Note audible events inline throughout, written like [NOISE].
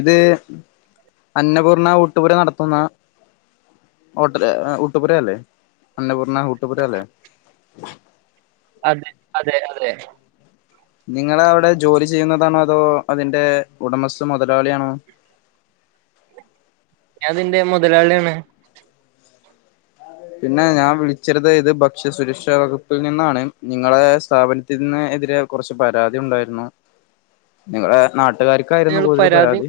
ഇത് അന്നപൂർണ ഊട്ടുപുര നടത്തുന്ന ഹോട്ടല് ഊട്ടുപുരയല്ലേ അന്നപൂർണ്ണ ഊട്ടുപുര അല്ലേ അതെ അതെ അതെ നിങ്ങള് അവിടെ ജോലി ചെയ്യുന്നതാണോ അതോ അതിന്റെ ഉടമസ്ഥൻ മുതലാളിയാണോ ഞാൻ ഇതിന്റെ മുതലാളിയാണ് പിന്നെ ഞാൻ വിളിച്ചരുത് ഇത് ഭക്ഷ്യസുരക്ഷ വകുപ്പിൽ നിന്നാണ് നിങ്ങളെ സ്ഥാപന ത്തിനെതിരെ കുറച്ച് പരാതി ഉണ്ടായിരുന്നു നിങ്ങളുടെ നാട്ടുകാർ ക്കായിരുന്നു കൂടുതൽ പരാതി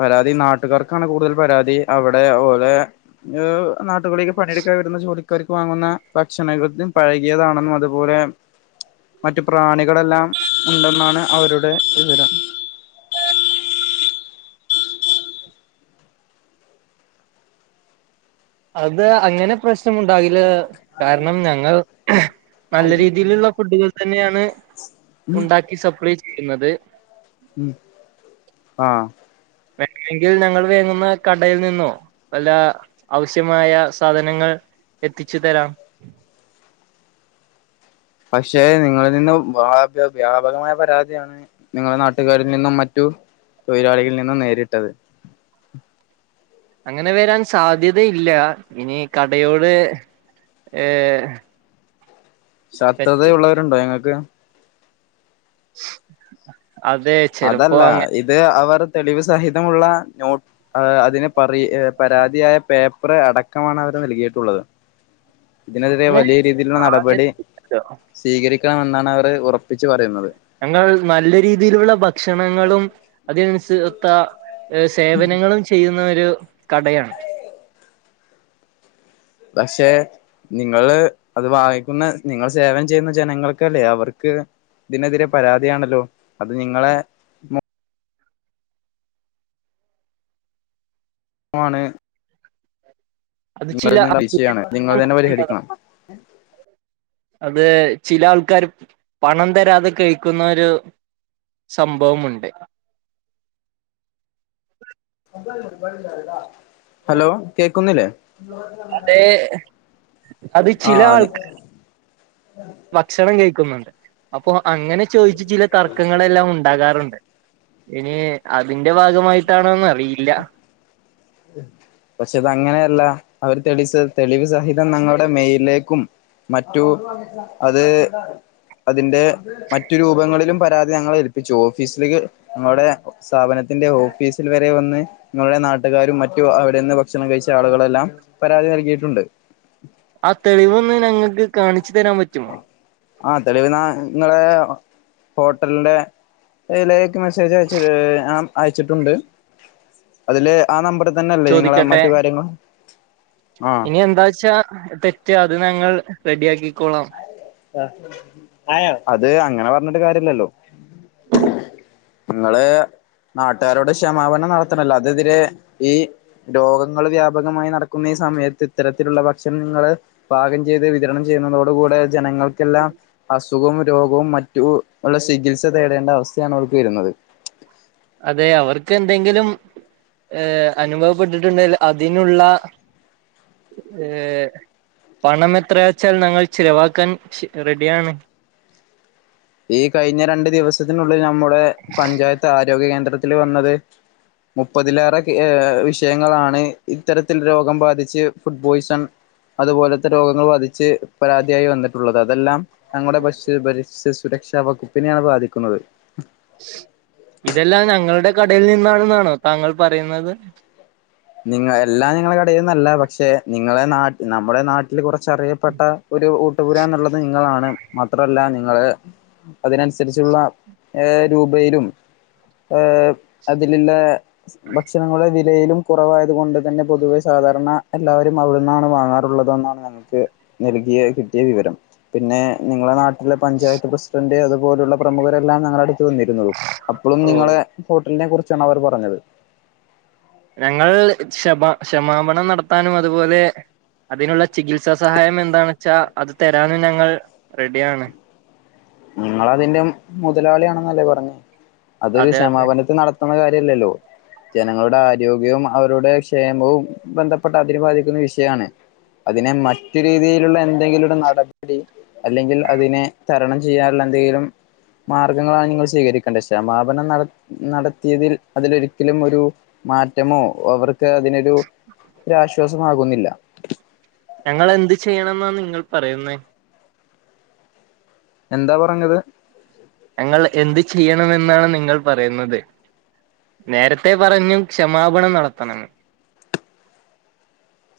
പരാതി നാട്ടുകാർക്കാണ് കൂടുതൽ പരാതി അവിടെ ഓലെ നാട്ടുകളിലേക്ക് പണിയെടുക്കൻ വരുന്ന ജോലി ക്കാർക്ക് വാങ്ങുന്ന ഭക്ഷണ [UNINTELLIGIBLE] പഴകിയതാണെന്നും അതുപോലെ മറ്റ് പ്രാണികളെല്ലാം ഉണ്ടെന്നാണ് അവരുടെ വിവരം അത് അങ്ങനെ പ്രശ്നം ഉണ്ടാകില് കാരണം ഞങ്ങൾ നല്ല രീതിയിലുള്ള ഫുഡുകൾ തന്നെയാണ് ഉണ്ടാ ക്കി സപ്ലേ ചെയ്യുന്നത് ഉം ആഹ് വേണമെങ്കിൽ ഞങ്ങൾ വാങ്ങുന്ന കടയിൽ നിന്നോ വല്ല ആവശ്യമായ സാധനങ്ങൾ എത്തിച്ച് തരാം പക്ഷെ നിങ്ങളിൽ നിന്ന് വ വ്യാപകമായ പരാതിയാണ് നിങ്ങളുടെ നാട്ടുകാരിൽ നിന്നും മറ്റു തൊഴിലാളികളിൽ നിന്നും നേരിട്ടത് അങ്ങനെ വരാൻ സാധ്യതയില്ല ഇനി കടയോട് ഏ ശത്രുത ഉള്ളവരുണ്ടോ നിങ്ങൾക്ക് അതേ അതല്ല ഇത് അവർ തെളിവ് സഹിതമുള്ള നോ ആഹ് അതിന് പറ പരാതിയായ പേപ്പർ അടക്കമാണ് അവര് നൽകിയിട്ടുള്ളത് ഇതിനെതിരെ അങ്ങനെ വലിയ രീതിയിലുള്ള നടപടി സാധ്യത സ്വീകരി ക്കണമെന്നാണ് അവര് ഉറപ്പിച്ച് പറയുന്നത് ഞങ്ങൾ നല്ല രീതിയിലുള്ള ഭക്ഷണങ്ങളും അതിനനുസൊത്ത ഏ സേവനങ്ങളും ചെയ്യുന്ന ഒരു കടയാണ് പക്ഷേ നിങ്ങള് അത് വാങ്ങിക്കുന്ന നിങ്ങൾ സേവനം ചെയ്യുന്ന ജനങ്ങൾക്കല്ലേ അവർക്ക് ഇതിനെതിരെ പരാതിയാണല്ലോ അത് നിങ്ങളെ മാണ് അത് ചില നിങ്ങളിൽ നിന്ന് പൈസയാണ് നിങ്ങൾ തന്നെ പരിഹരിക്കണം അതേ ചില ആൾക്കാര് പണം തരാതെ കഴിക്കുന്ന ഒരു സംഭവം ഉണ്ട് ഹലോ കേക്കുന്നില്ലേ അതേ അത് ചില ആഹ് ആണ് ആൾക്കാർ ഭക്ഷണം കഴിക്കുന്നുണ്ട് അപ്പൊ അങ്ങനെ ചോദിച്ച് ചില തർക്കങ്ങളെല്ലാം ഉണ്ടാകാറുണ്ട് ഇനി അതിന്റെ ഭാഗമായിട്ടാണോന്ന് അറിയില്ല ഉം പക്ഷെ അത് അങ്ങനെയല്ല അവര് തെളിയിച്ചത് തെളിവ് സഹിതം ഞങ്ങളുടെ മെയിലിലേക്കും മറ്റു അത് അതിന്റെ മറ്റു രൂപങ്ങളിലും പരാതി ഞങ്ങള് ഏൽപ്പിച്ചു ഓഫീസിലേക്ക്‌ ഞങ്ങളുടെ സ്ഥാപനത്തിന്റെ ഓഫീസിൽ വരെ വന്ന് നിങ്ങൾടെ നാട്ടുകാരും മറ്റു അവിടെന്ന് ഭക്ഷണം കഴിച്ച ആളുകളെല്ലാം പരാതി നൽകിയിട്ടുണ്ട്. ആഹ് തെളിവൊന്ന് ഞങ്ങക്ക് കാണിച്ചു തരാൻ പറ്റുമോ? ആഹ് തെളിവ്ന്നാ ഇങ്ങളെ ഹോട്ടലിന്റെ യിലേക്ക് മെസ്സേജ് അയച്ച് അം അയച്ചിട്ടുണ്ട്. അതില് ആ നമ്പറി തന്നെ അല്ലേ നിങ്ങളെ ചോദിക്കട്ടെ മറ്റു കാര്യങ്ങൾ? ആഹ് ഇനി എന്താച്ചാ തെറ്റ് അത് ഞങ്ങൾ റെഡിയാക്കിക്കോളാം. ആഹ് അത് അങ്ങനെ പറഞ്ഞിട്ട് കാര്യല്ലല്ലോ. ഇങ്ങള് നാട്ടുകാരോട് ക്ഷമാപനം നടത്തണല്ലോ അതെതിരെ ഈ രോഗങ്ങള് വ്യാപകമായി നടക്കുന്ന ഈ സമയത്ത് ഇത്തരത്തിലുള്ള ഭക്ഷണങ്ങള് പാകം ചെയ്ത് വിതരണം ചെയ്യുന്നതോട് കൂടെ ജനങ്ങൾക്കെല്ലാം അസുഖവും രോഗവും മറ്റു ഉള്ള ചികിത്സ തേടേണ്ട അവസ്ഥയാണ് ഓൽക്ക് വെരുന്നത്. അതെ അവർക്കെന്തെങ്കിലും ഏഹ് അനുഭവപ്പെട്ടിട്ട്ണ്ടേൽ അതിനുള്ള ഏഹ് പണം എത്രയാച്ചാൽ ഞങ്ങൾ ചിലവാക്കാൻ ഷ് റെഡിയാണ്. ഈ കഴിഞ്ഞ രണ്ട് ദിവസത്തിനുള്ളിൽ നമ്മുടെ പഞ്ചായത് ത്താരോഗ്യ കേന്ദ്രത്തില് വന്നത് മുപ്പതിലേറെ കേ ഏഹ് വിഷയങ്ങളാണ് ഇത്തരത്തിൽ രോഗം ബാധിച്ച് ഫുഡ് പോയ്സൺ അതുപോലത്തെ രോഗങ്ങൾ ബാധിച്ച് പരാതിയായി വന്നിട്ടുള്ളത് അതെല്ലാം ഞങ്ങടെ ഭശ്യ ഭരിഷ്യ സുരക്ഷാ വകുപ്പിനെയാണ് ബാധിക്കുന്നത്. ഇതെല്ലാം ഞങ്ങളുടെ കടയിൽ നിന്നാണെന്നാണോ താങ്കൾ പറയുന്നത്? നിങ്ങ എല്ലാം നിങ്ങടെ കടയിൽ നിന്നല്ലാ പക്ഷെ നിങ്ങളെ നാട്ട് നമ്മുടെ നാട്ടില് കൊറെ ച്ചറിയപ്പെട്ട ഒരു ഊട്ടുപുരാന്ന്ള്ളത് നിങ്ങളാണ്. മാത്രല്ലാ നിങ്ങള് അതിനനുസരിച്ചുള്ള ഏഹ് രൂപയിലും ഏഹ് അതില്ള്ള ഭക്ഷണങ്ങളുടെ വിലയിലും കുറവായത് കൊണ്ട് തന്നെ പൊതുവെ സാധാരണ എല്ലാവരും അവിടെന്നാണ് വാങ്ങാറുള്ളതെന്നാണ് നമുക്ക് നൽകിയ കിട്ടിയ വിവരം, പിന്നെ നിങ്ങളെ നാട് ലെ പഞ്ചായത്ത് പ്രസിഡന്റ് അതുപോലുള്ള പ്രമുഖരെല്ലാം ഞങ്ങടെ അടുത്ത് വന്നിരുന്നതും അപ്പളും ഓഹ് നിങ്ങളെ ഹോട്ടലിനെ കുറിച്ചാണ് അവർ പറഞ്ഞത്. ഞങ്ങൾ ക്ഷമാ ക്ഷമാപണം നടത്താനും അതുപോലെ അതിനുള്ള ചികിത്സാ സഹായം എന്താന്നെച്ചാ അത് തെരാനും ഞങ്ങൾ റെഡിയാണ്. നിങ്ങളതിന്റെ മുതലാളിയാണെന്നല്ലേ പറഞ്ഞേ അതൊരു അതെ അതെ ക്ഷമാപനത്തി നട ത്തണ കാര്യല്ലല്ലോ? ജനങ്ങളുടെ ആരോഗ്യവും അവരുടെ ക്ഷേമവും ബന്ധപ്പെട്ട അതിനു ബാധിക്കുന്ന വിഷയാണ്. അതിനെ മറ്റു രീതിയിലുള്ള എന്തെങ്കിലും ഒരു നടപടി അല്ലെങ്കിൽ അതിനെ തരണം ചെയ്യാൻള്ള എന്തെങ്കിലും മാർഗങ്ങളാണ് നിങ്ങൾ സ്വീകരിക്കേണ്ടത് ക്ഷമാപനം നടത് നടത്തിയതിൽ അതിലൊരിക്കലും ഒരു മാറ്റമോ അവർക്ക് അതിനൊരു ഒരാശ്വാസമാകുന്നില്ലാ. ഞങ്ങൾ എന്ത് ചെയ്യണെന്നാ നിങ്ങൾ പറയുന്നേ? എന്താ പറഞ്ഞത്? ഞങ്ങൾ എന്ത് ചെയ്യണമെന്നാണ് നിങ്ങൾ പറയുന്നത്? നേരത്തെ പറഞ്ഞു ക്ഷമാപണം നടത്തണെന്ന്.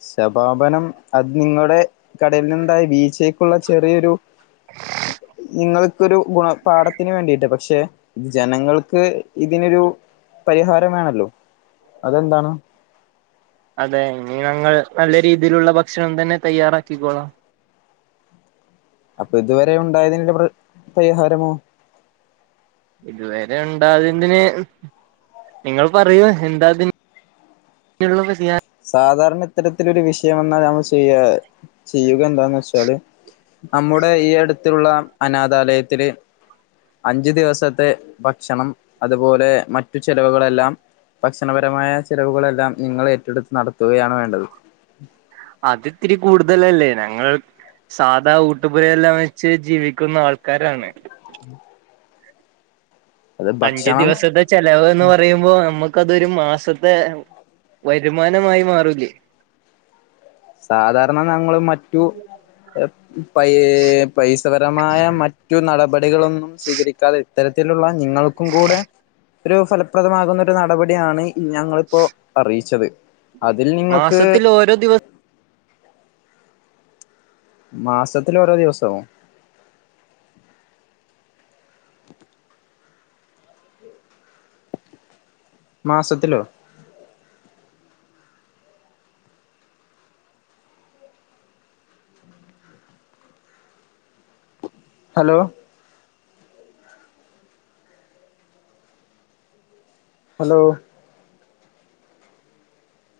ക്ഷമാപനം അത് നിങ്ങടെ കടയിൽന്ന്ണ്ടായ വീച്ചേക്കുള്ള ചെറിയൊരു നിങ്ങൾക്കൊരു ഗുണപാഠത്തിന് വേണ്ടിയിട്ടാ പക്ഷെ ഇത് ജനങ്ങൾക്ക് ഇതിനൊരു പരിഹാരം വേണല്ലോ അതെന്താണ്? അതെ ഇനി ഞങ്ങൾ നല്ല രീതിയിലുള്ള ഭക്ഷണം തന്നെ തയ്യാറാക്കിക്കോളാം. അപ്പൊ ഇതുവരെ ഉണ്ടായതിന്ല്ലെ പ്ര് പരിഹാരമോ? ഇതുവരെ ഉണ്ടാതിന് നിങ്ങൾ പറയൂ എന്താ അതി നുള്ളത് ചെയാ സാധാരണ ഇത്തരത്തിലൊരു വിഷയം വന്നാ നമ്മൾ ചെയ്യാ ചെയ്യുക എന്താന്ന് വെച്ചാല് നമ്മുടെ ഈ അടുത്തുള്ള അനാഥാലയത്തില് അഞ്ചു ദിവസത്തെ ഭക്ഷണം അതുപോലെ മറ്റു ചെലവുകളെല്ലാം ഭക്ഷണപരമായ ചെലവുകളെല്ലാം നിങ്ങൾ ഏറ്റെടുത്ത് നടത്തുകയാണ് വേണ്ടത്. അതിത്തിരി കൂടുതലല്ലേ. ഞങ്ങൾ സാധാ ഊട്ടുപുരെയെല്ലാം വെച്ച് ജീവിക്കുന്ന ആൾക്കാരാണ്. ഉം അഞ്ച് ഭക്ഷണം ദിവസത്തെ ചെലവ് ന്ന് പറയുമ്പോ നമ്മക്കതൊരു മാസത്തെ വരുമാനമായി മാറൂല്ലേ. സാധാരണ ഞങ്ങള് മറ്റു പൈ പൈസപരമായ മറ്റു നടപടികളൊന്നും സ്വീകരിക്കാതെ ഇത്തരത്തിലുള്ള നിങ്ങൾക്കും കൂടെ ഒരു ഫലപ്രദമാകുന്ന ഒരു നടപടിയാണ് ഞങ്ങളിപ്പോ അറിയിച്ചത്. അതിൽ നിങ്ങക്ക് ഓരൊ ദിവ മാസത്തില് ഓരോ ദിവസൊ? മാസത്തിലോ? Hello hello